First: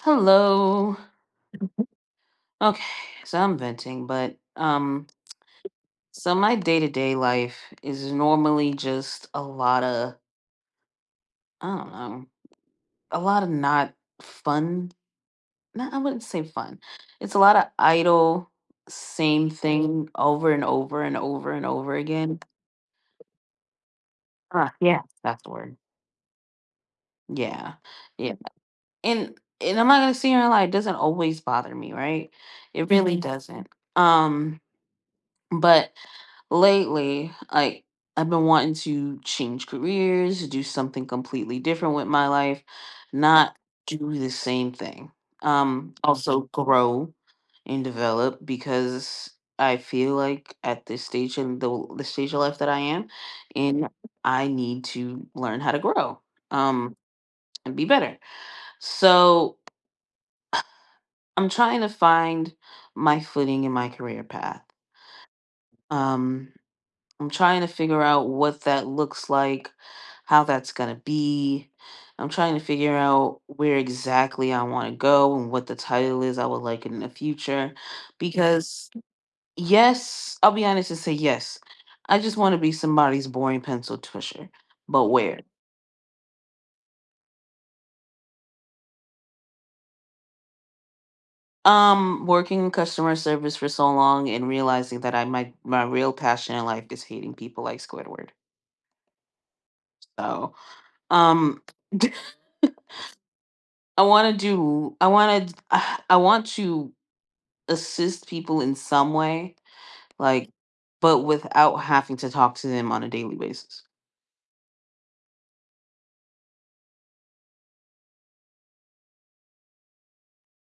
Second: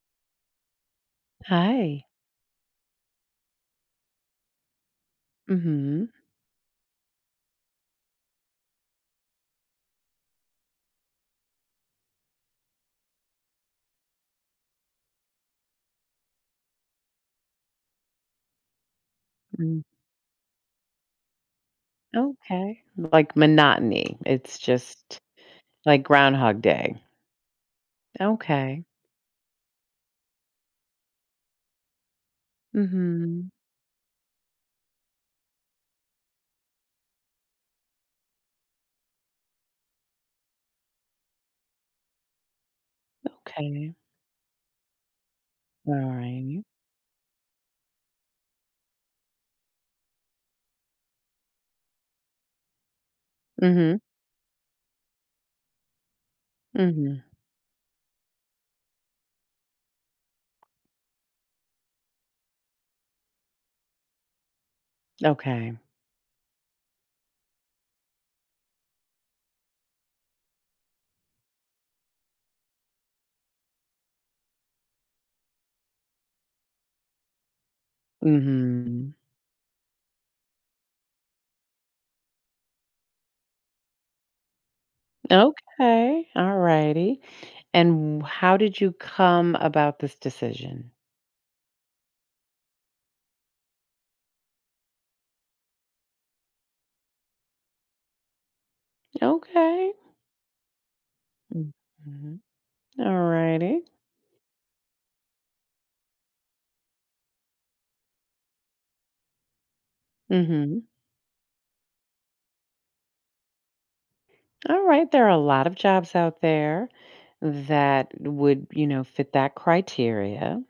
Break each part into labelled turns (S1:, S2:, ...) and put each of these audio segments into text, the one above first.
S1: Hello.
S2: Hi.
S1: Okay, so I'm venting, but um
S2: Mhm.
S1: so my day-to-day life is normally just a lot of I don't know, a lot of not fun. No, I wouldn't say fun. It's a lot of idle same Mm.
S2: Mm.
S1: thing over and over and over and over again.
S2: Okay. Like monotony. It's
S1: Ah, yeah,
S2: just
S1: that's the word.
S2: like Groundhog Day.
S1: Yeah. Yeah.
S2: Okay.
S1: And I'm not gonna see here and lie, it doesn't always bother me, right? It really Mhm.
S2: Mhm.
S1: doesn't. Um, but lately, I've been wanting to change careers, do something completely different with my life, not
S2: Okay.
S1: do the same thing. Also
S2: Alright.
S1: grow and develop because I feel like at this stage in the stage of life that I am, and
S2: Mhm.
S1: I need to learn how to grow, um,
S2: Mhm.
S1: and be better. So I'm trying to find my footing in my career path.
S2: Okay.
S1: Um, I'm trying to figure out what that looks like, how that's going to be. I'm trying to figure out where exactly I want to go and what the title is I would like in the future. Because,
S2: Mhm.
S1: yes, I'll be honest and say yes. I just want to be somebody's boring pencil pusher. But where?
S2: Okay. All righty. And how did you come about this decision?
S1: Working in customer service for so long and realizing that I my my real passion in life is hating people like Squidward.
S2: Okay.
S1: So, um,
S2: Mhm. Alrighty.
S1: I want to do. I want to. I want to assist people in some way, like,
S2: Mhm.
S1: but without having to talk to them on a daily basis.
S2: All right. There are a lot of jobs out there that would, you know, fit that criteria.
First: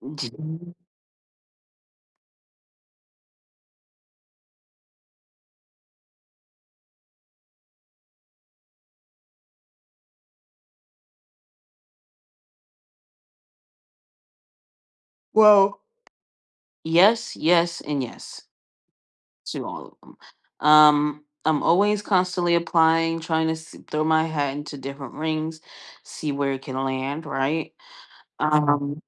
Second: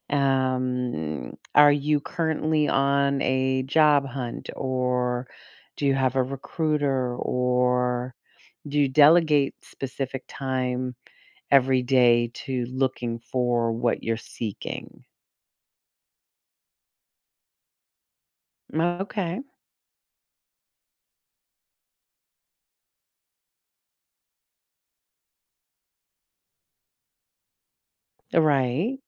S1: D-
S2: Are you currently on a job hunt or do you have a recruiter or do you delegate specific time every day to looking for what you're seeking?
S1: Yes, yes, and yes
S2: Okay.
S1: to all of them. I'm always constantly applying, trying to s throw my hat into different rings, see where it can land. Right. Mhm.
S2: Right.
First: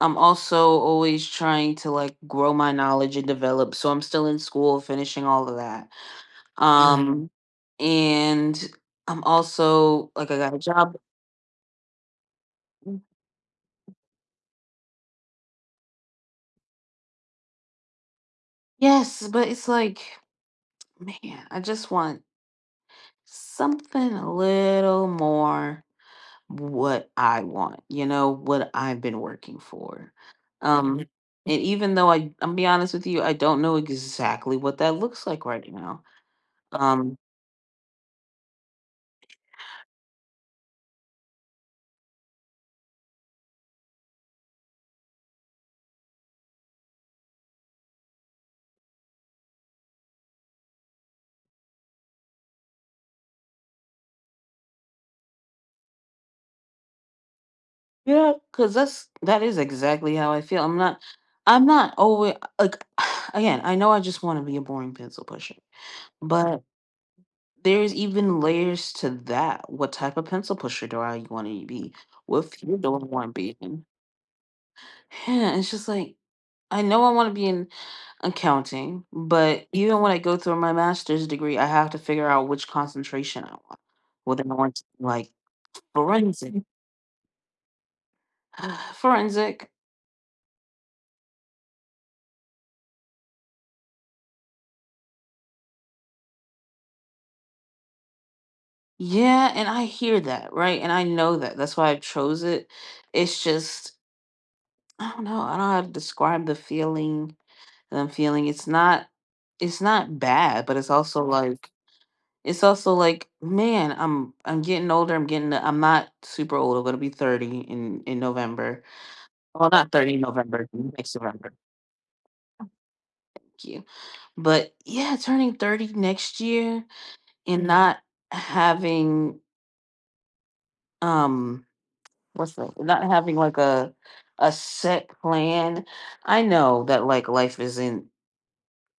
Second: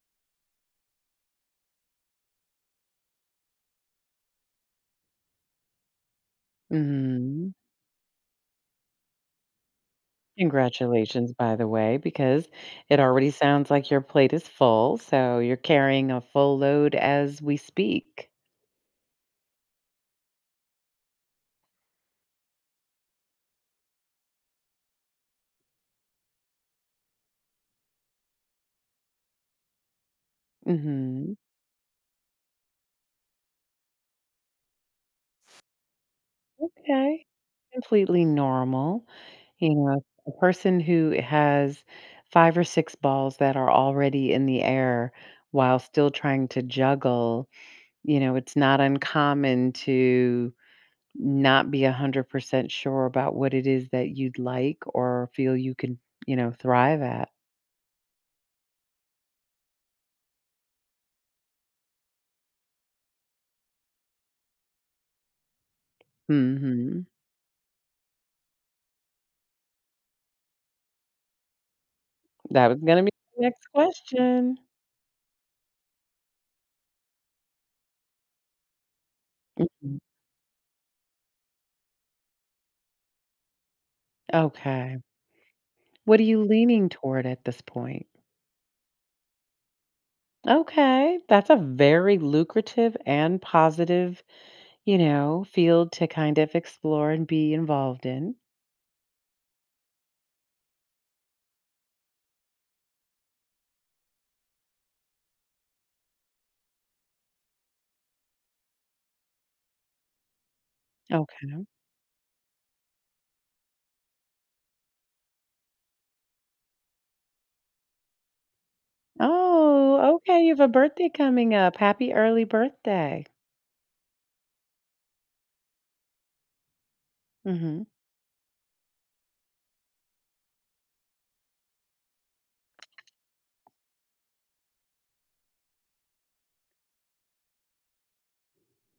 S1: I'm also always trying to like grow my knowledge and develop. So I'm still in school, finishing all of that. Mhm.
S2: Mhm.
S1: And I'm also like I got a job.
S2: Congratulations, by the way, because it already sounds like your plate is full. So you're carrying a full load as we speak.
S1: Yes, but it's like, man, I just want something a little more what I want, you know, what I've been working for. Mhm.
S2: Hmm.
S1: And even though I'm be honest with you, I don't know exactly what that looks like right now. Um
S2: Okay. Completely normal. You know, a person who has 5 or 6 balls that are already in the air while still trying to juggle, you know, it's not uncommon to not be 100% sure about what it is that you'd like or feel you can, you know, thrive at.
S1: yeah, cuz that is exactly how I feel. I'm not always like again, I know I just want to be a boring pencil pusher. But
S2: Mhm.
S1: there's even layers to that. What type of pencil pusher do I want to be? What
S2: That was
S1: field do I
S2: gonna be
S1: want to
S2: my
S1: be
S2: next
S1: in?
S2: question.
S1: Yeah, it's just like I know I want to be in accounting, but
S2: Mhm.
S1: even when I go through my master's degree, I have to figure out which concentration I want. Whether I want to
S2: Okay.
S1: be like
S2: What are you
S1: forensic,
S2: leaning toward at this point?
S1: forensic,
S2: Okay, that's a very lucrative and positive. You know, field to kind of explore and be involved in.
S1: yeah, and I hear that right, and I know that. That's why I chose it. It's just I don't know. I don't know how to describe the feeling that I'm feeling, it's not bad, but
S2: Okay.
S1: it's also like, man, I'm getting older. I'm getting I'm not super old. I'm gonna be 30 in November. Well, not 30
S2: Oh,
S1: in
S2: okay, you have a
S1: November,
S2: birthday
S1: next
S2: coming
S1: November.
S2: up. Happy early birthday.
S1: Thank you. But yeah, turning 30 next year and
S2: Mhm.
S1: not having um what's that? Not having like a set plan. I know that like life isn't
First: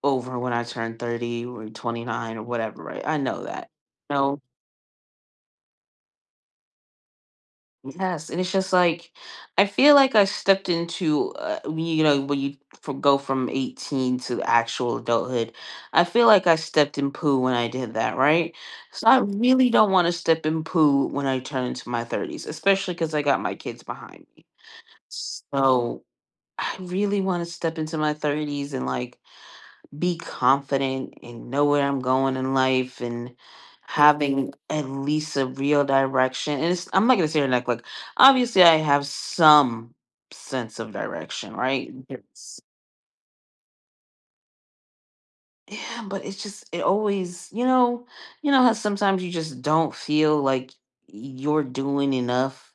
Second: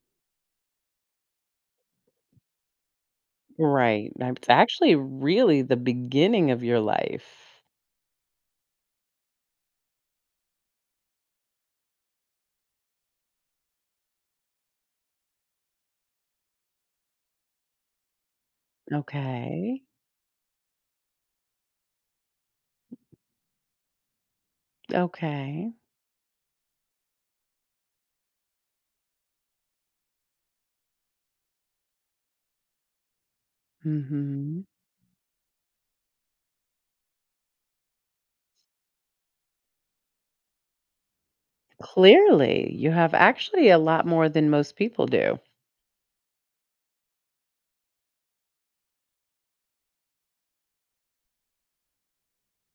S1: over when I turn 30 or 29 or whatever, right? I know that.
S2: Right, and
S1: No.
S2: it's actually really the beginning of your life.
S1: Yes, and it's just like I feel like I stepped into when you know when you go from 18 to actual adulthood. I feel like I stepped in poo when I did that, right? So I really
S2: Okay,
S1: don't want to step in poo when I turn into my 30s, especially because I got my kids behind me.
S2: okay.
S1: So I really want to step into my 30s and like be confident and know where I'm going in life and having
S2: Mhm.
S1: at least a real direction. And it's, I'm not going to say here and act like, obviously, I have some sense of direction, right? Yes.
S2: Clearly, you have actually a lot more than most people do.
S1: Yeah, but it's just, it always, you know how sometimes you just don't feel like you're doing enough.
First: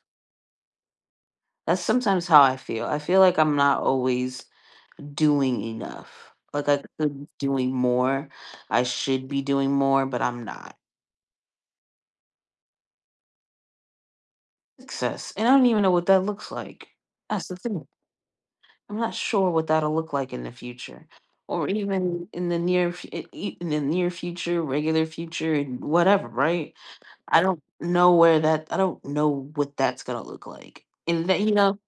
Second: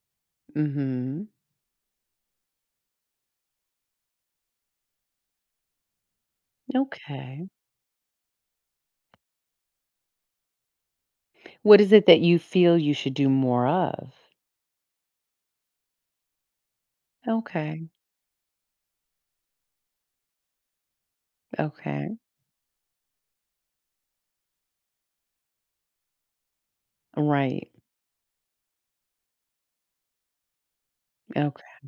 S2: Mhm.
S1: That's sometimes how I feel. I feel like I'm not always doing enough. Like I could be
S2: Okay.
S1: doing more. I should be doing more, but I'm not.
S2: What is it that you feel you should do more of?
S1: Success, and I don't even know what that looks like. That's the
S2: Okay,
S1: thing. I'm not sure what that'll look like in the future, or
S2: okay.
S1: even in the near fu- I- in the near future, regular future, and whatever. Right? I don't
S2: Right,
S1: know where that. I don't know what that's gonna look like. And that you
S2: okay.
S1: know,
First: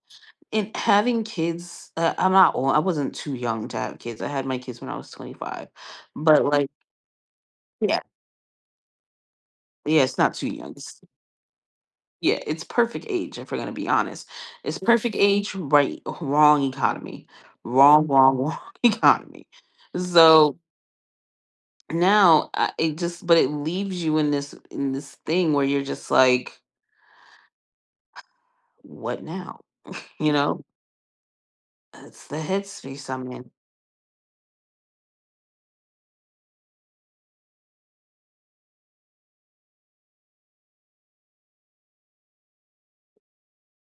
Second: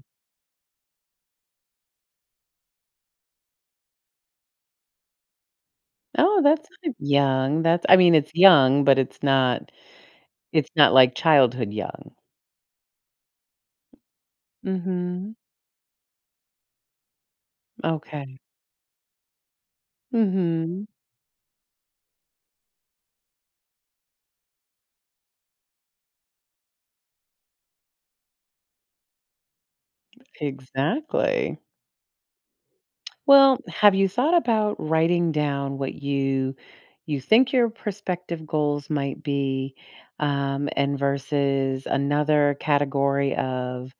S1: and having kids. I'm not old. I wasn't too young to have kids. I had my kids when I was 25,
S2: Oh,
S1: but
S2: that's
S1: like,
S2: kind young. That's, I
S1: yeah,
S2: mean, it's young, but it's not,
S1: yeah, it's not too
S2: it's
S1: young.
S2: not like childhood young.
S1: Yeah, it's perfect age, if we're gonna be honest. It's perfect
S2: Mhm.
S1: age, right, wrong economy. Wrong, wrong,
S2: Okay.
S1: wrong economy. So
S2: Mhm.
S1: now it just but it leaves you in this thing where you're just like, what now? You know?
S2: Exactly.
S1: That's the headspace I'm in.
S2: Well, have you thought about writing down what you think your prospective goals might be, and versus another category of,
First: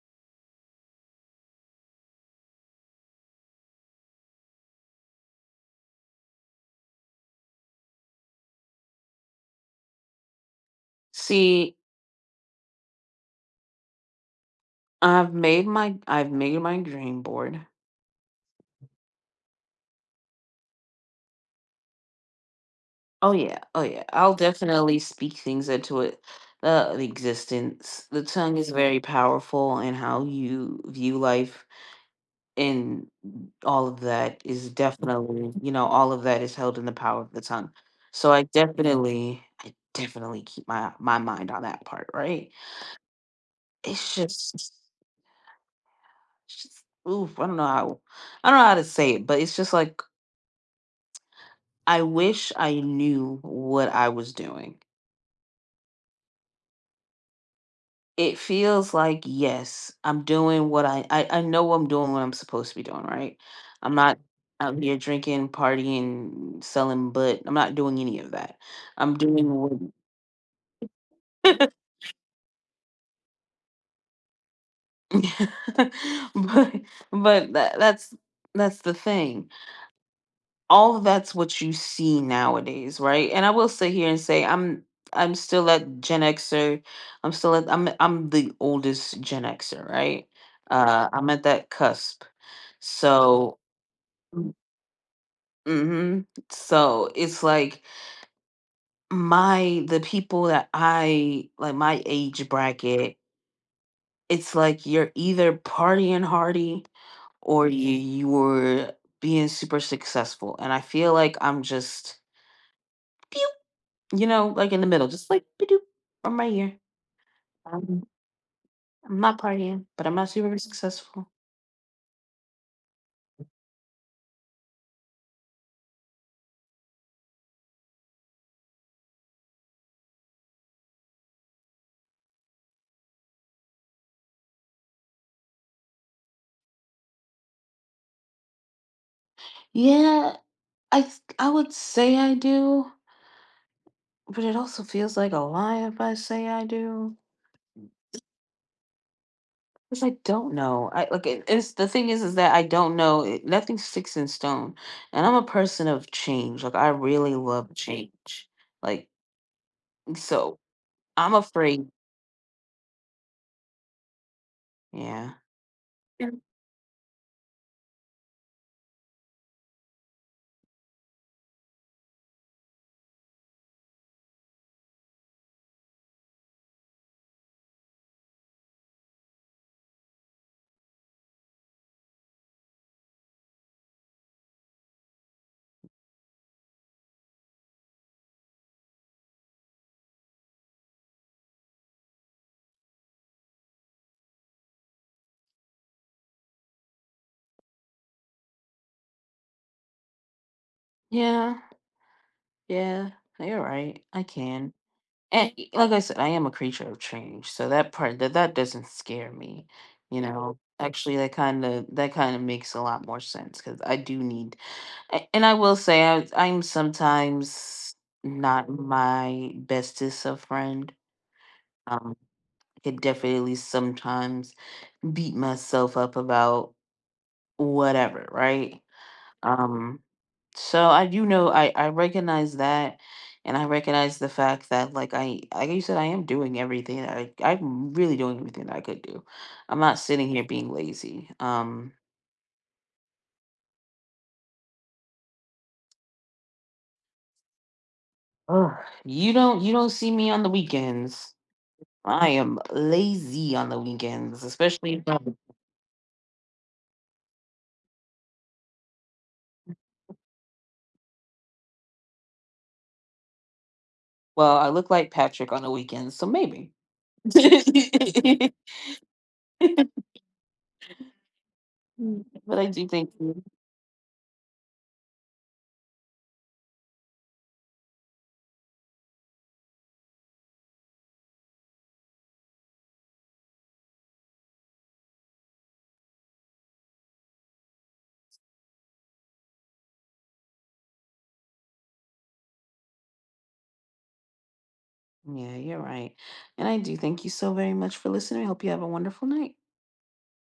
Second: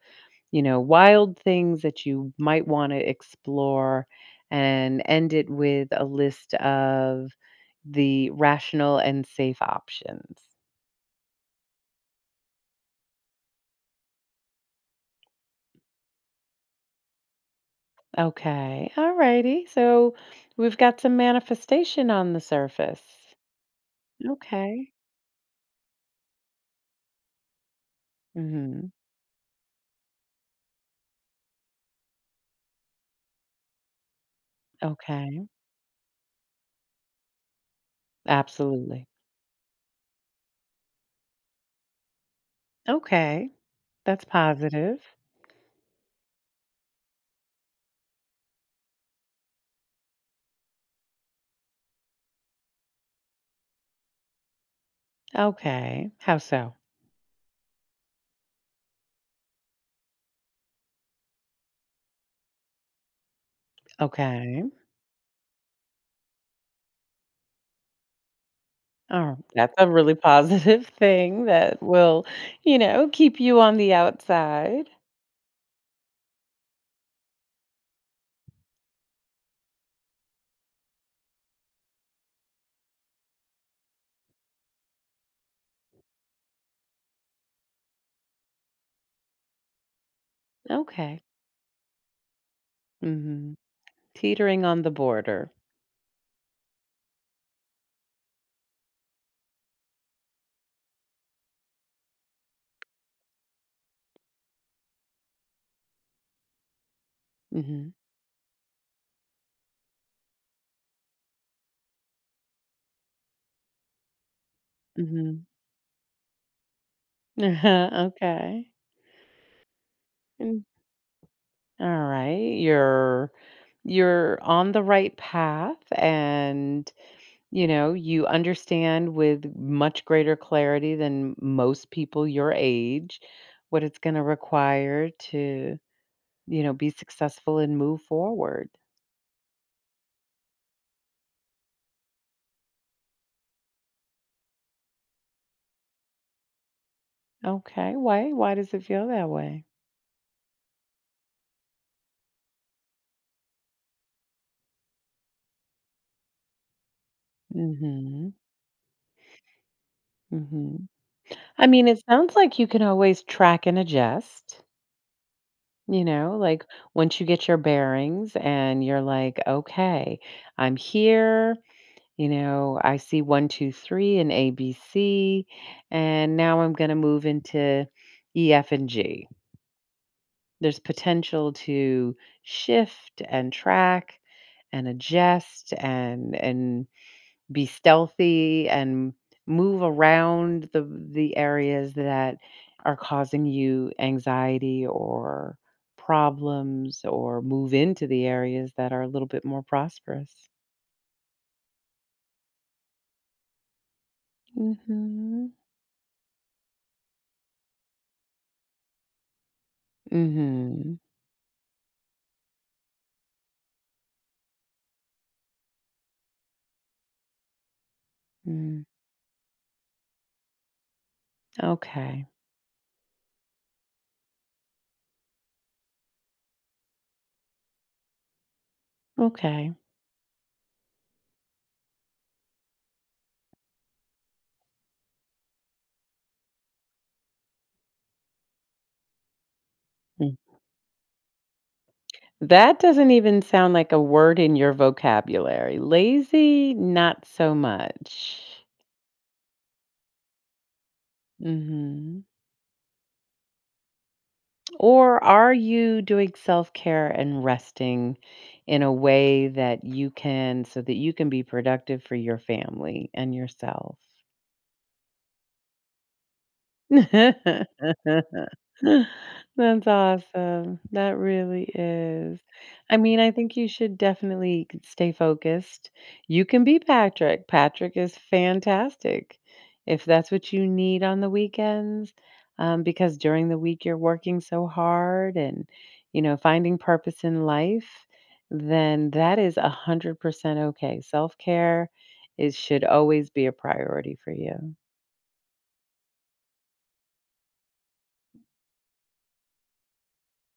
S2: you know, wild things that you might want to explore and end it with a list of the rational and safe options.
S1: See, I've made my dream board.
S2: Okay. All righty. So we've got some manifestation on the
S1: Oh
S2: surface.
S1: yeah, oh yeah. I'll
S2: Okay.
S1: definitely speak things into it the existence. The tongue is
S2: Hmm.
S1: very powerful in how you view life and all of that is
S2: Okay.
S1: definitely, you know, all of that is held in the power of the tongue. So
S2: Absolutely.
S1: I definitely keep my mind on that part, right?
S2: Okay. That's
S1: It's
S2: positive.
S1: just oof, I don't know how to say it, but it's just like I wish I knew what I was doing.
S2: Okay. How so?
S1: It feels like yes I'm doing what I know I'm doing what I'm supposed to be doing right I'm not
S2: Okay.
S1: out here drinking partying selling butt I'm not doing any of that I'm
S2: Oh,
S1: doing what
S2: that's a really positive thing that will, you know, keep you on the outside.
S1: but but that, that's the thing all of that's what you see nowadays right and I will sit here and say I'm still that Gen Xer I'm still at I'm the oldest Gen Xer right
S2: Okay.
S1: I'm at that cusp
S2: Mhm.
S1: so
S2: Teetering on the border.
S1: hmm. So it's like my the people that I like my age bracket, it's like you're either partying hardy or you
S2: Mhm.
S1: you were being super successful. And I feel like I'm just pew, you know, like in the middle, just like ba-doop, I'm right here. I'm,
S2: okay.
S1: I'm not partying, but I'm not super
S2: Mm.
S1: successful.
S2: Alright, you're on the right path and, you know, you understand with much greater clarity than most people your age what it's gonna require to, you know, be successful and move forward.
S1: Yeah, I would say I do, but it also feels like a lie if I say I do.
S2: Okay, why does it feel that way?
S1: Because I don't know. It's the thing is that I don't know. It, nothing sticks in stone. And I'm a person of change. Like I really love
S2: Mhm.
S1: change. Like so
S2: Mhm.
S1: I'm
S2: I mean,
S1: afraid.
S2: it sounds like you can always track and adjust,
S1: Yeah.
S2: you
S1: Yeah.
S2: know, like once you get your bearings and you're like, okay, I'm here, you know, I see one, two, three and ABC, and now I'm going to move into E, F, and G. There's potential to shift and track and adjust and be stealthy and move around the areas that are causing you anxiety or problems or move into the areas that are a little bit more prosperous.
S1: Yeah. Yeah. You're right. I can. And
S2: Mhm.
S1: like I said, I am a creature of change. So that part that that doesn't scare me. You know.
S2: Mhm.
S1: Actually that kind of makes a lot more sense cuz I do need And I will say, I'm sometimes not
S2: Mm.
S1: my bestest of friend. Um,
S2: Okay.
S1: could definitely sometimes beat myself up about whatever, right?
S2: Okay.
S1: Um, so I do know I recognize that, and I recognize the fact that like you said, I am doing everything that I'm really doing everything that I could do. I'm not sitting
S2: Mm.
S1: here being lazy.
S2: That doesn't even sound like a word in your vocabulary. Lazy, not so much.
S1: Ugh, you don't see me on the weekends.
S2: Mhm.
S1: I am lazy on the weekends, especially if
S2: Or
S1: I'm-
S2: are you doing self care and resting in a way that you can so that you can be productive for your family and yourself?
S1: well, I look like Patrick on the weekends, so maybe.
S2: That's
S1: But
S2: awesome. That really is.
S1: I do
S2: I
S1: thank
S2: mean, I
S1: you.
S2: think you should definitely stay focused. You can be Patrick. Patrick is fantastic if that's what you need on the weekends, because during the week you're working so hard and, you know, finding purpose in life, then that is a 100% okay. Self care is should always be a priority for you.
S1: Yeah, you're right. And I do thank you so very much for listening. I hope you have a wonderful night.